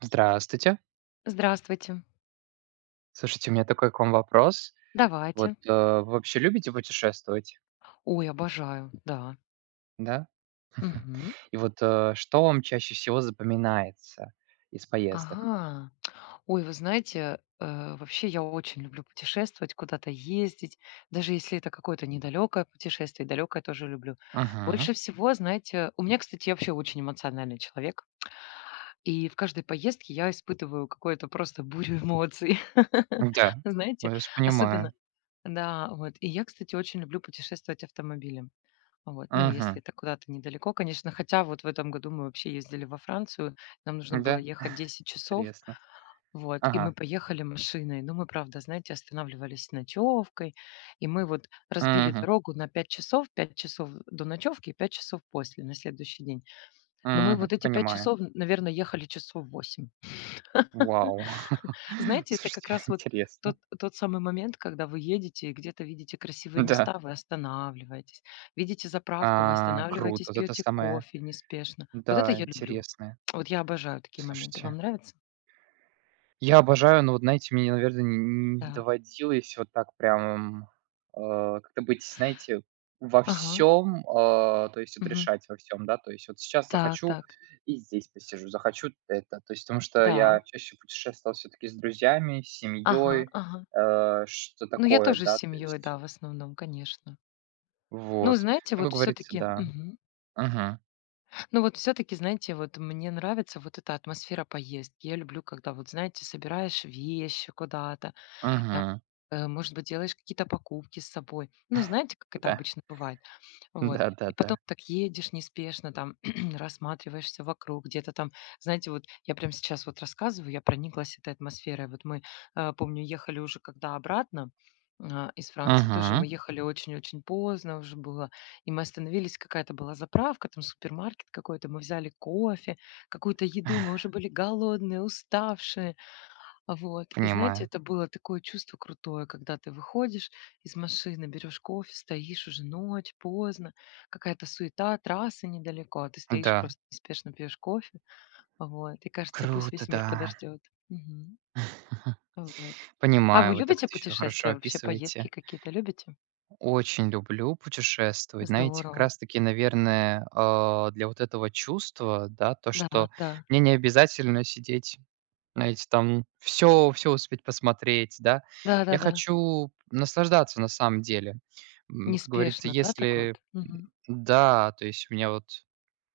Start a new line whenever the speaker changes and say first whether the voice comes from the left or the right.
right: Здравствуйте.
left: Здравствуйте.
right: Слушайте, у меня такой к вам вопрос. Вот,
left: Давайте.
right: вы вообще любите путешествовать,
left: Ой, обожаю, да.
right: да?
left: Мгм.
right: И вот, что вам чаще всего запоминается из поездок?
left: Ага. Ой, вы знаете, вообще я очень люблю путешествовать, куда-то ездить, даже если это какое-то недалекое путешествие, далекое тоже люблю.
right: Мгм.
left: Больше всего, знаете, у меня, кстати, я вообще очень эмоциональный человек, и в каждой поездке я испытываю какую-то просто бурю эмоций.
right: Да, я
left: Знаете,
right: вас
left: особенно,
right: понимаю.
left: да, вот. И я, кстати, очень люблю путешествовать автомобилем. Вот. Ну, если
right: Мгм.
left: это куда-то недалеко, конечно. Хотя вот в этом году мы вообще ездили во Францию, нам нужно было
right: Да,
left: ехать 10 часов,
right: интересно.
left: вот, и мы
right: Ага.
left: поехали машиной. Но мы, правда, знаете, останавливались с ночевкой, и мы вот разбили
right: Мгм.
left: дорогу на 5 часов, 5 часов до ночевки и 5 часов после, на следующий день. Но мы
right: Мгм.
left: вот эти 5
right: Понимаю.
left: часов, наверное, ехали часов 8.
right: Вау.
left: Знаете, это как
right: Слушайте,
left: раз вот тот,
right: интересно.
left: тот самый момент, когда вы едете и где-то видите красивые
right: Да.
left: места, вы останавливаетесь. Видите заправку, вы
right: А,
left: останавливаетесь,
right: круто. Вот это
left: пьете
right: самое,
left: кофе неспешно. Вот это
right: да,
left: я люблю.
right: интересное.
left: Вот я обожаю такие моменты. Вам
right: Слушайте.
left: нравится?
right: Я обожаю, но вот, знаете, мне, наверное, не
left: Так.
right: доводилось вот так прям, как-то быть, знаете, во
left: Ага.
right: всем, то есть вот
left: Мгм.
right: решать во всем, да. То есть вот сейчас
left: Так,
right: захочу-
left: так.
right: и здесь посижу, захочу- это. То есть потому что
left: Да.
right: я чаще путешествовал все таки с друзьями, с
left: Ага,
right: семьей,
left: ага.
right: что
left: Ну, я
right: такое,
left: тоже с
right: да, то
left: семьей,
right: есть.
left: да, в основном, конечно. Ну,
right: Вот.
left: знаете,
right: Ну,
left: вот
right: как говорится,
left: все-таки,
right: да. Мгм.
left: ну вот все-таки, знаете, вот мне нравится вот эта атмосфера поездки. Я люблю, когда вот, знаете, собираешь вещи куда-то, там,
right: Мгм.
left: может быть, делаешь какие-то покупки с собой. Ну, знаете, как это
right: Да.
left: обычно бывает. Вот. И потом
right: Да-да-да.
left: так едешь неспешно, там рассматриваешься вокруг, где-то там, знаете, вот я прямо сейчас вот рассказываю, я прониклась этой атмосферой. Вот мы, помню, ехали уже когда обратно из Франции, тоже мы
right: Мгм.
left: ехали очень-очень поздно уже было, и мы остановились, какая-то была заправка, там супермаркет какой-то, мы взяли кофе, какую-то еду, мы уже были голодные, уставшие, вот. И знаете,
right: Понимаю.
left: это было такое чувство крутое, когда ты выходишь из машины, берешь кофе, стоишь уже ночь, поздно, какая-то суета, трасса недалеко, а ты стоишь
right: Да.
left: просто неспешно пьешь кофе. Вот. И кажется, пусть
right: Круто,
left: весь мир
right: да.
left: подождет. Мгм. Вот. А вы
right: Понимаю, вы так
left: любите
right: это еще хорошо
left: путешествия вообще, поездки
right: описываете.
left: какие-то любите?
right: Очень люблю путешествовать. Знаете, как
left: Здорово.
right: раз таки, наверное, для вот этого чувства, да, то,
left: Да,
right: что
left: да.
right: мне не обязательно сидеть, знаете, там все успеть посмотреть, да. Я
left: Да-да-да.
right: хочу наслаждаться на самом деле. Как говорится,
left: Неспешно, да, так
right: если...
left: вот? Мгм.
right: Да, то есть у меня вот...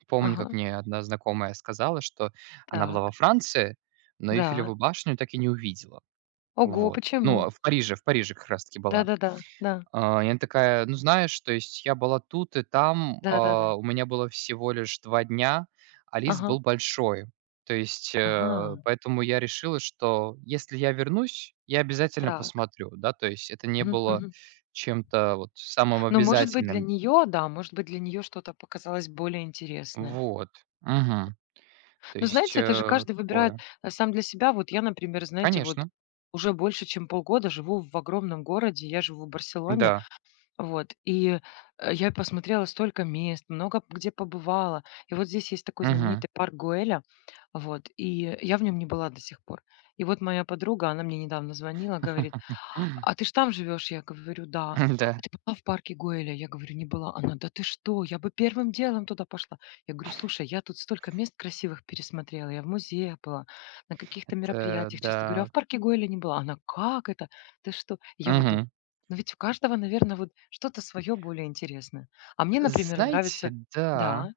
right: Помню, как
left: Ага.
right: мне одна знакомая сказала, что она была во
left: Так.
right: Франции, но
left: Да.
right: Эйфелеву башню так и не увидела.
left: Ого,
right: Вот. Ну,
left: почему?
right: а в Париже как раз таки была.
left: Да-да-да. Да.
right: И она такая: "Ну, знаешь, то есть я была тут и там,
left: Да-да-да.
right: а, у меня было всего лишь 2 дня, а лист
left: Ага.
right: был большой. То есть,
left: Ага.
right: поэтому я решила, что если я вернусь, я обязательно
left: Так.
right: посмотрю". Да, то есть это не
left: Мгм,
right: было
left: мгм.
right: чем-то вот самым
left: Ну, может быть, для
right: обязательным.
left: нее, да, может быть, для нее что-то показалось более интересное.
right: Вот. Мгм. То
left: Но
right: есть,
left: знаете, это же каждый выбирает
right: такое.
left: сам для себя. Вот я, например, знаете, вот
right: Конечно.
left: уже больше, чем полгода живу в огромном городе, я живу в Барселоне,
right: Да.
left: вот, и я посмотрела столько мест, много где побывала, и вот здесь есть такой
right: Мгм.
left: знаменитый парк Гуэля, вот, и я в нем не была до сих пор. И вот моя подруга, она мне недавно звонила, говорит, "А ты ж там живешь?" Я говорю: "Да". "А
right: Да.
left: ты была в парке Гоэля?" Я говорю: "Не была". Она: "Да ты что? Я бы первым делом туда пошла". Я говорю: "Слушай, я тут столько мест красивых пересмотрела. Я в музеях была, на каких-то
right: Это
left: мероприятиях, честно говорю, а
right: да.
left: в парке Гоэля не была". Она: "Как это? Ты что?" Я вот думаю,
right: Мгм.
left: ну ведь у каждого, наверное, вот что-то свое более интересное. А мне, например, нравится.
right: Знаете, да.
left: Да,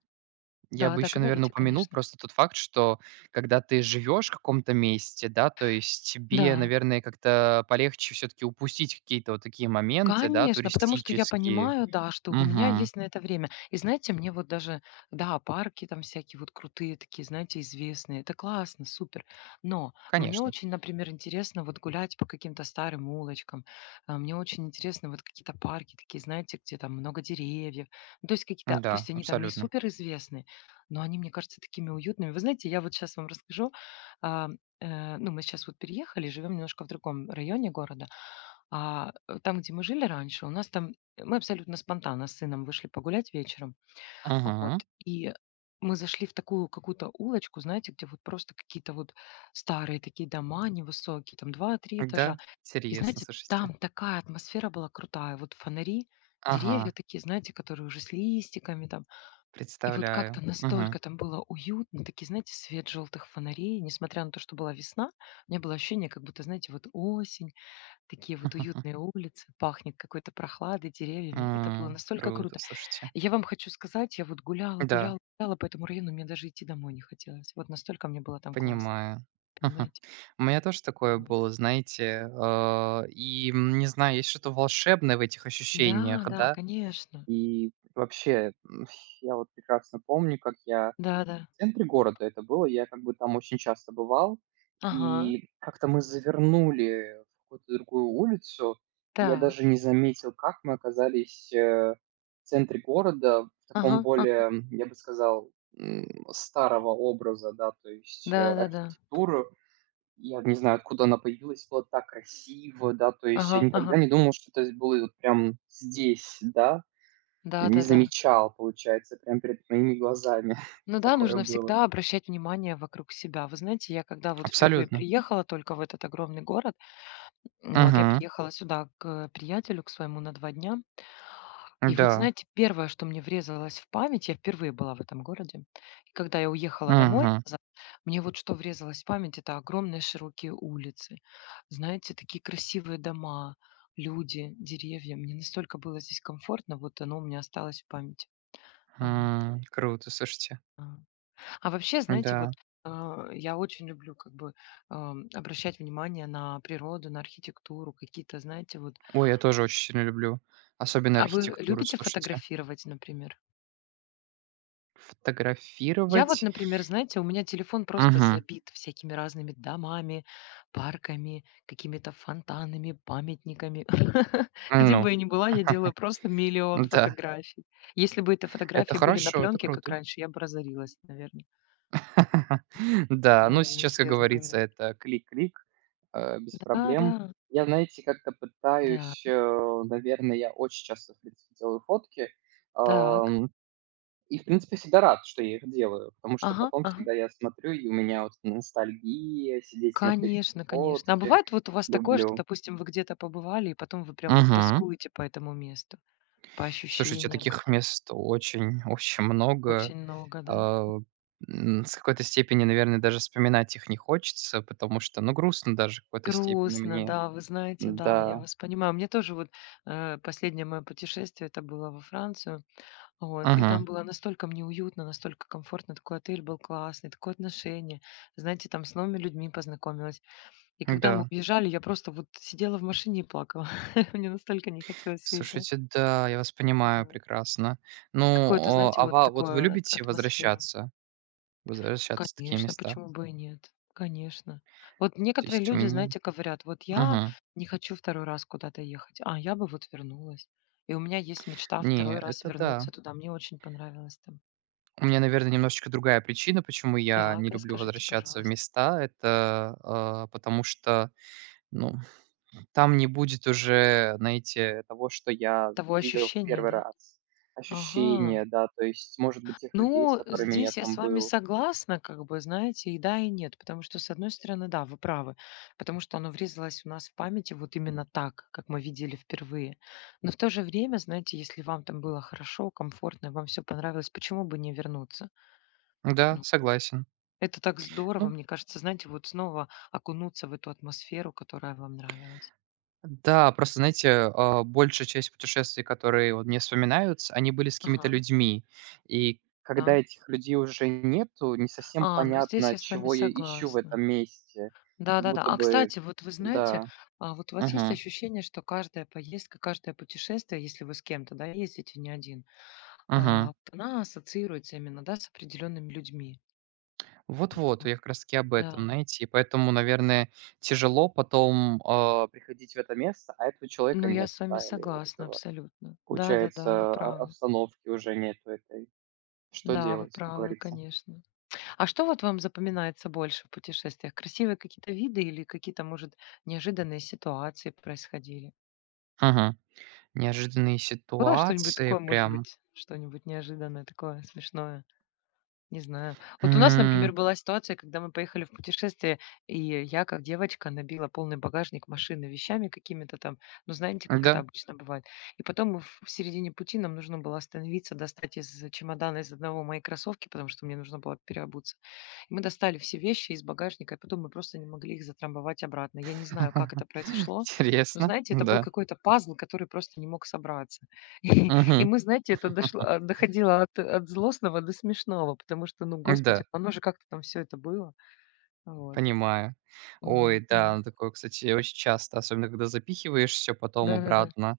right: Я бы
left: да-да,
right: еще, наверное,
left: говорите,
right: упомянул
left: конечно.
right: просто тот факт, что когда ты живешь в каком-то месте, да, то есть тебе,
left: Да.
right: наверное, как-то полегче все-таки упустить какие-то вот такие моменты, да,
left: Конечно, потому что я
right: туристические.
left: понимаю, да, что у меня
right: Мгм.
left: есть на это время. И знаете, мне вот даже, да, парки там всякие вот крутые такие, знаете, известные, это классно, супер. Но мне
right: Конечно.
left: очень, например, интересно вот гулять по каким-то старым улочкам. Мне очень интересно вот какие-то парки такие, знаете, где там много деревьев. Ну, то есть какие-то,
right: Да,
left: пусть они там не
right: абсолютно.
left: супер известные, но они, мне кажется, такими уютными. Вы знаете, я вот сейчас вам расскажу. а, Ну, мы сейчас вот переехали, живем немножко в другом районе города. Там, где мы жили раньше, у нас там мы абсолютно спонтанно с сыном вышли погулять вечером. А вот
right: Мгм.
left: и мы зашли в такую какую-то улочку, знаете, где вот просто какие-то вот старые такие дома невысокие, там 2-3 этажа.
right: Да,
left: И
right: интересно,
left: знаете,
right: слушайте.
left: там такая атмосфера была крутая. Вот фонари, деревья
right: Ага,
left: такие, знаете, которые уже с листиками там. И вот как-то
right: представляю. Мгм.
left: настолько там было уютно, такие, знаете, свет желтых фонарей, несмотря на то, что была весна, у меня было ощущение, как будто, знаете, вот осень. Такие вот уютные улицы, пахнет какой-то прохладой, деревьями. Это было настолько
right: Круто,
left: круто.
right: слушайте.
left: Я вам хочу сказать, я вот гуляла,
right: Да.
left: гуляла, гуляла по этому району, мне даже идти домой не хотелось. Вот настолько мне было там классно,
right: Понимаю. Мгм.
left: понимаете?
right: У меня тоже такое
left: Вот.
right: было, знаете, не знаю, есть что-то волшебное в этих
left: Да,
right: ощущениях,
left: да,
right: да.
left: конечно.
right: И вообще, я вот прекрасно помню, как я
left: Да, да.
right: в центре города это было. Я как бы там очень часто бывал.
left: Ага.
right: И как-то мы завернули в какую-то другую улицу, и я
left: Так.
right: даже не заметил, как мы оказались, в центре города, в таком
left: Ага.
right: более, я бы сказал, м, старого образа, да, то есть,
left: Да, да, да.
right: архитектуру. Я не знаю, откуда она появилась, было так красиво, да, то есть я
left: Ага, ага.
right: никогда не думал, что это было вот прям здесь, да.
left: Да,
right: Не
left: да, да.
right: замечал, получается, прям перед моими глазами
left: Ну да,
right: такое
left: нужно
right: было.
left: всегда обращать внимание вокруг себя. Вы знаете, я когда вот впервые
right: Абсолютно.
left: приехала только в этот огромный город, вот я
right: Мгм.
left: приехала сюда к приятелю, к своему на 2 дня. И вот,
right: Да.
left: знаете, первое, что мне врезалось в память, я впервые была в этом городе. И когда я уехала домой
right: Мгм.
left: назад, мне вот что врезалось в память, это огромные широкие улицы. Знаете, такие красивые дома, люди, деревья. Мне настолько было здесь комфортно, вот оно у меня осталось в памяти. Вот.
right: Круто, слушайте.
left: А а вообще, знаете, вот
right: Да.
left: я очень люблю как бы обращать внимание на природу, на архитектуру, какие-то, знаете, вот.
right: Ой, я тоже очень сильно люблю, особенно
left: А вы
right: архитектуру,
left: любите
right: слушайте.
left: фотографировать, например? Я вот,
right: Фотографировать.
left: например, знаете, у меня телефон просто
right: Мгм.
left: забит всякими разными домами, парками, какими-то фонтанами, памятниками. Где
right: Ну
left: бы я ни была, я делаю просто миллион
right: да,
left: фотографий. Если бы эти
right: это
left: фотографии были на
right: хорошо, это
left: пленке, как
right: круто.
left: раньше, я бы разорилась, наверное.
right: Да,
left: Да,
right: ну
left: я вам
right: сейчас, как
left: серьезно
right: говорится,
left: говорю.
right: это клик-клик, без
left: Да, да,
right: проблем. Я, знаете, как-то
left: да.
right: пытаюсь, наверное, я очень часто, в принципе, делаю фотки.
left: Так.
right: Ам. И, в принципе, всегда рад, что я их делаю, потому что
left: Ага,
right: потом
left: ага.
right: всегда я смотрю, и у меня вот ностальгия, сидеть смотреть эти
left: Конечно, конечно. А
right: фотки.
left: бывает вот у вас такое, что,
right: Люблю.
left: допустим, вы где-то побывали, и потом вы прям вот
right: Мгм.
left: тоскуете по этому месту, по
right: Слушайте,
left: ощущениям
right: таких
left: каким-то?
right: мест очень очень много.
left: Очень много, да?
right: А, с какой-то степени, наверное, даже вспоминать их не хочется, потому что, ну, грустно даже в какой-то степени
left: Грустно,
right: мне.
left: да, вы знаете, да, я
right: Да.
left: вас понимаю. Мне тоже вот последнее мое путешествие это было во Францию, вот, и там
right: Ага.
left: было настолько мне уютно, настолько комфортно, такой отель был классный, такое отношение, знаете, там с новыми людьми познакомилась. И когда мы
right: Да.
left: уезжали, я просто вот сидела в машине и плакала. Мне настолько не хотелось уезжать.
right: Слушайте, да, я вас понимаю
left: Вот.
right: прекрасно. Ну,
left: Какое-то, знаете,
right: а
left: вот
right: ва вот вы
left: такое ат-
right: любите
left: атмосфера.
right: возвращаться в такие
left: Конечно,
right: места?
left: почему бы и нет? Конечно. Вот
right: То
left: некоторые
right: есть у
left: люди,
right: меня.
left: знаете, говорят: "Вот я
right: Мгм.
left: не хочу второй раз куда-то ехать, а я бы вот вернулась". И у меня есть мечта
right: Не,
left: второй раз
right: это
left: вернуться
right: да.
left: туда. Мне очень понравилось там.
right: У меня, наверное, немножечко другая причина, почему я
left: Так,
right: не люблю
left: расскажите,
right: возвращаться в
left: пожалуйста.
right: места. Это, потому что, ну, там не будет уже, знаете, того, что я
left: Того
right: видел в
left: ощущения,
right: первый
left: да?
right: раз. Ощущения,
left: Ага.
right: да, то есть, может быть, тех людей, с
left: Ну,
right: которыми я
left: здесь я с
right: там
left: вами
right: был.
left: согласна, как бы, знаете, и да, и нет. Потому что, с одной стороны, да, вы правы, потому что оно врезалось у нас в памяти вот именно так, как мы видели впервые. Но в то же время, знаете, если вам там было хорошо, комфортно, и вам все понравилось, почему бы не вернуться?
right: Да,
left: Ну,
right: согласен.
left: это так здорово,
right: Ну,
left: мне кажется, знаете, вот снова окунуться в эту атмосферу, которая вам нравилась.
right: да, просто, знаете, большая часть путешествий, которые вот мне вспоминаются, они были с какими-то
left: Ага.
right: людьми. И когда
left: Да?
right: этих людей уже нету, не совсем
left: А, ну здесь
right: понятно,
left: я с вами
right: чего я ищу в
left: согласна.
right: этом месте. Как
left: Да-да-да.
right: будто
left: А,
right: бы,
left: кстати, вот вы знаете,
right: да,
left: а вот у вас есть
right: мгм,
left: ощущение, что каждая поездка, каждое путешествие, если вы с кем-то, да, ездите не один,
right: мгм.
left: вот она ассоциируется именно, да, с определенными людьми?
right: Вот-вот, я как раз-таки об этом,
left: Да.
right: знаете, и поэтому, наверное, тяжело потом приходить в это место, а этого человека
left: Ну, я
right: нету,
left: с вами
right: да, или вот
left: согласна
right: этого,
left: абсолютно. Да-да-да, вы
right: получается,
left: правы.
right: обстановки уже нету этой. Что
left: Да, вы
right: делать, как
left: правы,
right: говорится?
left: конечно. А что вот вам запоминается больше в путешествиях? Красивые какие-то виды или какие-то, может, неожиданные ситуации происходили?
right: Мгм. Неожиданные
left: Было что-нибудь такое,
right: ситуации
left: может
right: прям.
left: быть, что-нибудь неожиданное такое, смешное? Не знаю. Вот у нас,
right: М,
left: например, была ситуация, когда мы поехали в путешествие, и я, как девочка, набила полный багажник машины вещами какими-то там. Ну, знаете, как это
right: да.
left: обычно бывает. И потом мы в середине пути нам нужно было остановиться, достать из чемодана из одного мои кроссовки, потому что мне нужно было переобуться. И мы достали все вещи из багажника, и потом мы просто не могли их затрамбовать обратно. Я не знаю, как это произошло, но,
right: Интересно,
left: знаете, это был
right: да.
left: какой-то пазл, который просто не мог собраться. И
right: Мгм.
left: мы, знаете, это дошло доходило от злостного до смешного, потому что, ну, господи,
right: Да,
left: оно же как-то там все это было. Вот.
right: понимаю.
left: Мгм,
right: Ой,
left: мгм.
right: да, ну такое, кстати, очень часто, особенно когда запихиваешь все потом
left: Да-да-да.
right: обратно.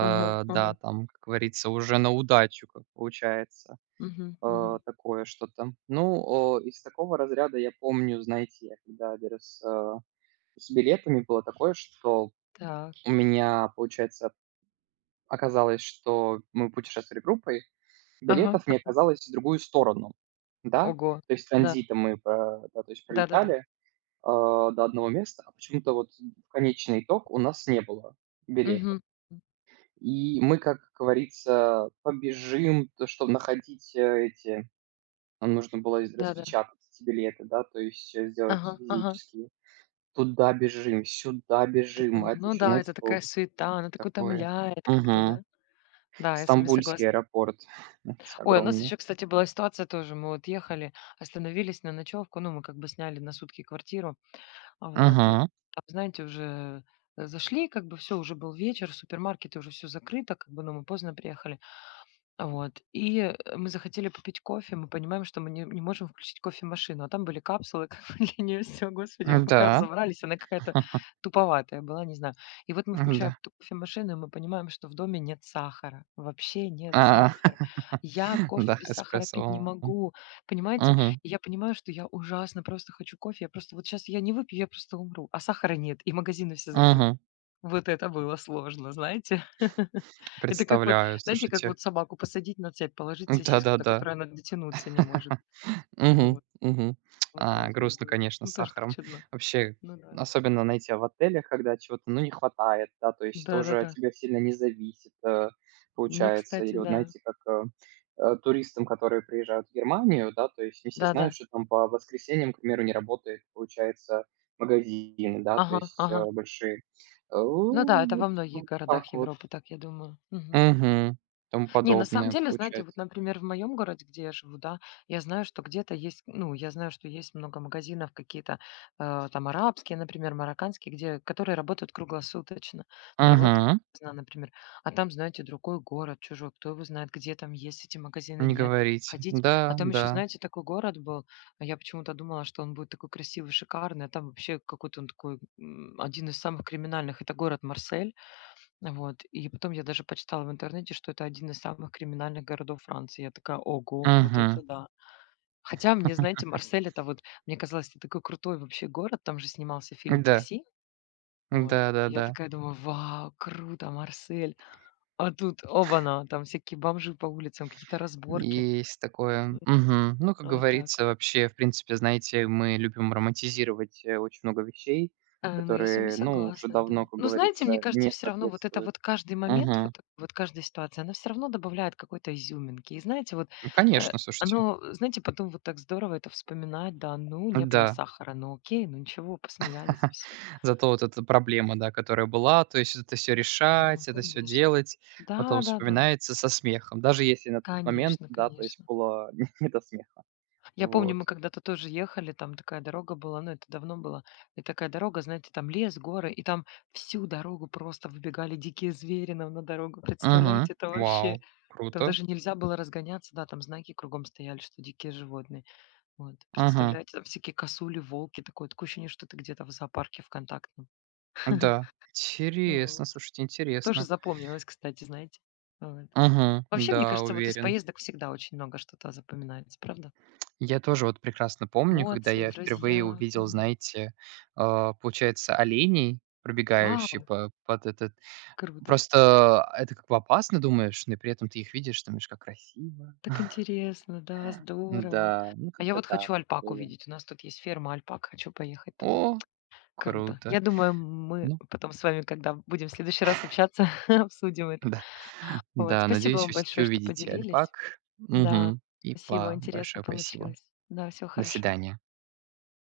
left: Ага,
right: да,
left: ага.
right: там, как говорится, уже на удачу, как получается,
left: Мгм, мгм.
right: такое что-то. Ну, из такого разряда я помню, знаете, я когда один раз, с билетами было такое, что
left: Так.
right: у меня, получается, оказалось, что мы путешествовали группой,
left: Ага.
right: билетов не
left: А.
right: оказалось в другую сторону, да.
left: Ого.
right: То есть
left: Да.
right: транзитом мы про да, то есть
left: Да-да-да.
right: пролетали, до одного места, а почему-то вот в конечный итог у нас не было билетов.
left: Мгм.
right: И мы, как говорится, побежим, то чтоб находить, эти нам нужно было из
left: Да-да.
right: распечатать эти билеты, да, то есть, сделать
left: Ага, ага.
right: физические. Туда бежим, сюда бежим,
left: То
right: а это
left: ну
right: еще,
left: да, это
right: знаете, было
left: такая суета, она так
right: такое.
left: утомляет как-то,
right: Мгм.
left: да? Да, я с вами
right: Стамбульский
left: согласна.
right: аэропорт, эти
left: Ой, у нас
right: огромные.
left: еще, кстати, была ситуация тоже. Мы вот ехали, остановились на ночевку. Ну, мы как бы сняли на сутки квартиру. А вот, э,
right: Мгм.
left: там, знаете, уже, зашли, как бы все уже был вечер, супермаркеты, уже все закрыто, как бы, но мы поздно приехали. Вот. И, мы захотели попить кофе, мы понимаем, что мы не можем включить кофемашину, а там были капсулы как бы для нее всё. Господи, мы пока
right: Да.
left: разобрались, она какая-то туповатая была, не знаю. И вот мы включаем
right: Да.
left: эту кофемашину, и мы понимаем, что в доме нет сахара, вообще нет
right: А.
left: сахара. Я кофе
right: Да,
left: без сахара
right: эспрессо
left: пить не
right: волна.
left: могу, понимаете?
right: Мгм.
left: И я понимаю, что я ужасно просто хочу кофе, я просто вот сейчас я не выпью, я просто умру, а сахара нет, и магазины все закрыты.
right: Мгм.
left: Вот это было сложно, знаете. Это как вот,
right: Представляю,
left: знаете, как
right: слушайте.
left: вот собаку посадить на цепь, положить сосиску, до
right: Да-да-да.
left: которой она дотянуться не может.
right: Мгм,
left: Вот,
right: мгм.
left: вот так вот
right: Грустно,
left: было.
right: конечно,
left: Ну,
right: с
left: тоже так
right: сахаром.
left: чудно.
right: Вообще,
left: Ну да.
right: особенно, знаете, в отелях, когда чего-то, ну, не хватает, да, то есть тоже от
left: Да-да-да.
right: тебя сильно не зависит,
left: Ну,
right: получается.
left: кстати,
right: Или вот,
left: да.
right: знаете, как, туристам, которые приезжают в Германию, да, то есть не все
left: Да-да.
right: знают, что там по воскресеньям, к примеру, не работает, получается, магазины, да, то
left: Ага,
right: есть,
left: ага.
right: большие. Э,
left: Ну да, это
right: вот
left: во многих городах
right: так вот.
left: Европы, так я думаю. Мгм.
right: Угу. Тому
left: Не, на самом
right: подобное,
left: деле, знаете, вот,
right: получается.
left: например, в моем городе, где я живу, да, я знаю, что где-то есть, ну, я знаю, что есть много магазинов какие-то там арабские, например, марокканские, где, которые работают круглосуточно, работают
right: Мгм.
left: допоздна, например, а там, знаете, другой город, чужой, кто его знает, где там есть эти магазины,
right: Не
left: нет,
right: говорите.
left: ходить, а
right: Да,
left: там еще,
right: да.
left: знаете, такой город был, а я почему-то думала, что он будет такой красивый, шикарный, а там вообще какой-то он такой, один из самых криминальных, это город Марсель, вот. И потом я даже почитала в интернете, что это один из самых криминальных городов Франции. Я такая: "Ого, вот
right: Угу.
left: это да". Хотя мне, знаете, Марсель — это вот, мне казалось, это такой крутой вообще город. Там же снимался фильм
right: Да,
left: "Такси". Вот. Я
right: да-да-да.
left: такая думаю: "Вау, круто, Марсель". А тут — оба на, там всякие бомжи по улицам, какие-то разборки.
right: Есть такое.
left: Мгм.
right: Мгм. Ну, как
left: Вот так.
right: говорится, вообще, в принципе, знаете, мы любим романтизировать, очень много вещей,
left: А, ну, я с вами
right: которые, ну, уже
left: согласна, да.
right: давно, как
left: Но знаете, мне
right: говорится,
left: кажется,
right: не
left: все равно вот это
right: соответствуют.
left: вот каждый момент, вот
right: Мгм.
left: так — вот каждая ситуация, она все равно добавляет какой-то изюминки. И знаете, вот, э,
right: Конечно, слушайте.
left: оно, знаете, потом вот так здорово это вспоминать. Да, ну, не было
right: Да.
left: сахара, ну окей, ну ничего, посмеялись и всё.
right: Зато вот эта проблема, да, которая была, то есть это все
left: Ну,
right: решать, это все
left: конечно.
right: делать, потом
left: Да-да-да,
right: вспоминается со смехом, даже если на тот момент,
left: конечно,
right: да, то есть
left: конечно.
right: было не до смеха.
left: Я помню,
right: Вот.
left: мы когда-то тоже ехали, там такая дорога была, ну это давно было. И такая дорога, знаете, там лес, горы, и там всю дорогу просто выбегали дикие звери нам на дорогу.
right: Угу.
left: Представляете, это вообще…
right: Вау,
left: Там
right: круто.
left: даже нельзя было разгоняться, да, там знаки кругом стояли, что дикие животные. Вот,
right: Угу.
left: представляете, там всякие косули, волки, такое, такое ощущение, что ты где-то в зоопарке ВКонтактном.
right: Да, интересно,
left: Вот.
right: слушайте,
left: Тоже
right: интересно.
left: запомнилось, кстати, знаете. Вот.
right: Мгм,
left: Вообще, мне
right: да,
left: кажется, вот из
right: уверен.
left: поездок всегда очень много что-то запоминается, правда?
right: Я тоже вот прекрасно помню, когда
left: Эмоции,
right: я впервые
left: друзья.
right: увидел,
left: Мгм.
right: знаете, получается, оленей, пробегающий
left: Вау,
right: по под этот.
left: круто!
right: Просто это как бы опасно, думаешь, но и при этом ты их видишь, думаешь, как красиво.
left: Так интересно, да, здорово.
right: Да, ну
left: А я
right: как-то
left: вот
right: так
left: хочу
right: вот
left: альпак
right: было.
left: увидеть. У нас тут есть ферма альпак, хочу поехать туда.
right: О,
left: Круто.
right: круто.
left: Я думаю, мы
right: Ну
left: потом с вами, когда будем в следующий раз общаться, обсудим это.
right: да.
left: Вот,
right: Да,
left: спасибо
right: надеюсь,
left: вам
right: вы все-таки
left: большое, что
right: увидите
left: поделились.
right: альпак.
left: Да,
right: Мгм. И
left: спасибо,
right: па
left: интересно
right: большое спасибо.
left: получилось. Да, всего
right: До
left: хорошего.
right: свидания.